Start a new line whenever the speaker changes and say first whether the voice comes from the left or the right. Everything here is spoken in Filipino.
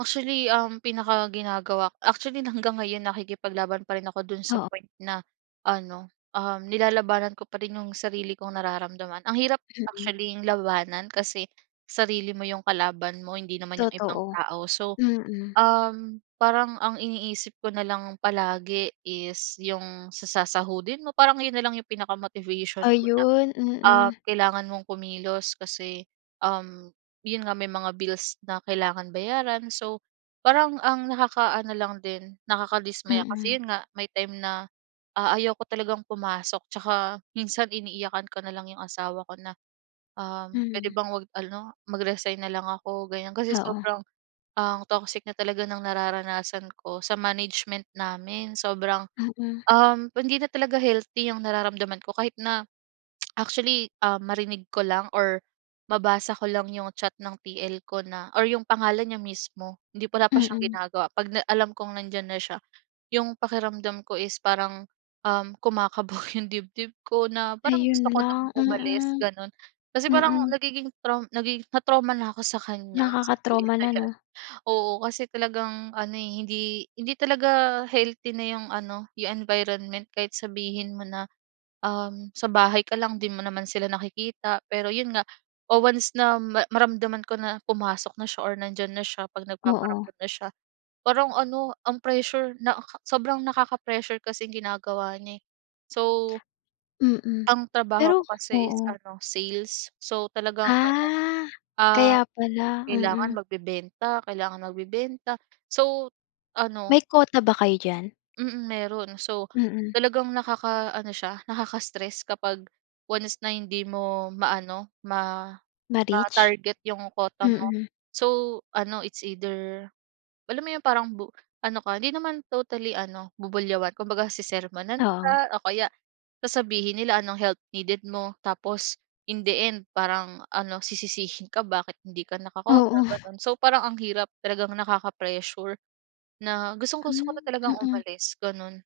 right: Actually, ang pinakaginagawa actually hanggang ngayon, nakikipaglaban pa rin ako do'n sa
left: Oo.
right: point na ano, um, nilalabanan ko pa rin 'yung sarili kong nararamdaman. Ang hirap
left: Mm.
right: actually'ng labanan kasi sarili mo 'yung kalaban mo, hindi naman 'yung ibang
left: Totoo.
right: tao. So
left: Mm.
right: um, parang ang iniisip ko nalang palagi is 'yung sa sasahudin mo, parang 'yun nalang yung pinaka-motivation ko na
left: Ayun,
right: ah,
left: mm.
right: kailangan mong kumilos kasi um, 'yun nga may mga bills na kailangan bayaran. So parang ang nakaka-ano lang din nakakadismaya
left: Mm.
right: kasi yun nga may time na ah, ayoko talagang pumasok. Tsaka minsan iniiyakan ko na lang 'yong asawa ko na, um, puwede
left: Mm.
right: bang huwag ano, mag-resign na lang ako ganyan. Kasi
left: Oo.
right: sobrang ang toxic na talaga ng nararanasan ko sa management namin, sobrang
left: Mm.
right: um, hindi na talaga healthy ang nararamdaman ko kahit na actually ah, marinig ko lang or mabasa ko lang 'yung chat ng TL ko na or 'yung pangalan niya mismo hindi wala pa siyang
left: Mm.
right: ginagawa 'pag na alam kong nandiyan na siya 'yung pakiramdam ko is parang, um, kumakabog 'yung dibdib ko na parang gusto
left: Ayun
right: ko nang
left: lang.
right: umalis
left: Mm.
right: gano'n. Kasi parang
left: Mm.
right: nagiging traum nagiging na-trauma na ako sa kanya, sa TL
left: Nakaka-trauma
right: na
left: na 'no?
right: 'yan. Oo, kasi talagang ano, eh, hindi hindi talaga healthy na 'yung ano 'yung environment kahit sabihin mo na um, sa bahay ka lang, 'di mo naman sila nakikita, pero 'yun nga, o, once na ma maramdaman ko na pumasok na siya or nandiyan na siya 'pag
left: Oo.
right: nagpaparamdam na siya, parang ano, ang pressure nakaka sobrang nakaka-pressure kasing ginagawa niya eh. So
left: Mm.
right: Ang trabaho
left: Pero
right: ko kasi is
left: oo.
right: ano sales. So talagang ano
left: Ah,
right: ah,
left: kaya pala.
right: kailangan
left: Mm.
right: magbebenta, kailangan magbebenta, so ano
left: May kota ba kayo diyan?
right: Mm, meron. So
left: Mm.
right: talagang nakakaano siya, nakaka-stress kapag once na hindi mo maano ma
left: Ma-reach?
right: ma-target 'yung kota mo.
left: Mm.
right: So ano it's either alam mo 'yong parang bu ano ka hindi naman totally ano bubulyawan, kumbaga sesermunan
left: Oo.
right: ka o kaya sasabihin nila anong help needed mo, tapos in the end, parang ano, sisisihin ka bakit hindi ka nakakota
left: Oo.
right: gano'n. So parang ang hirap, talagang nakaka-pressure na gustong-gusto ko na
left: Hmm,
right: talagang
left: mm.
right: umalis, gano'n.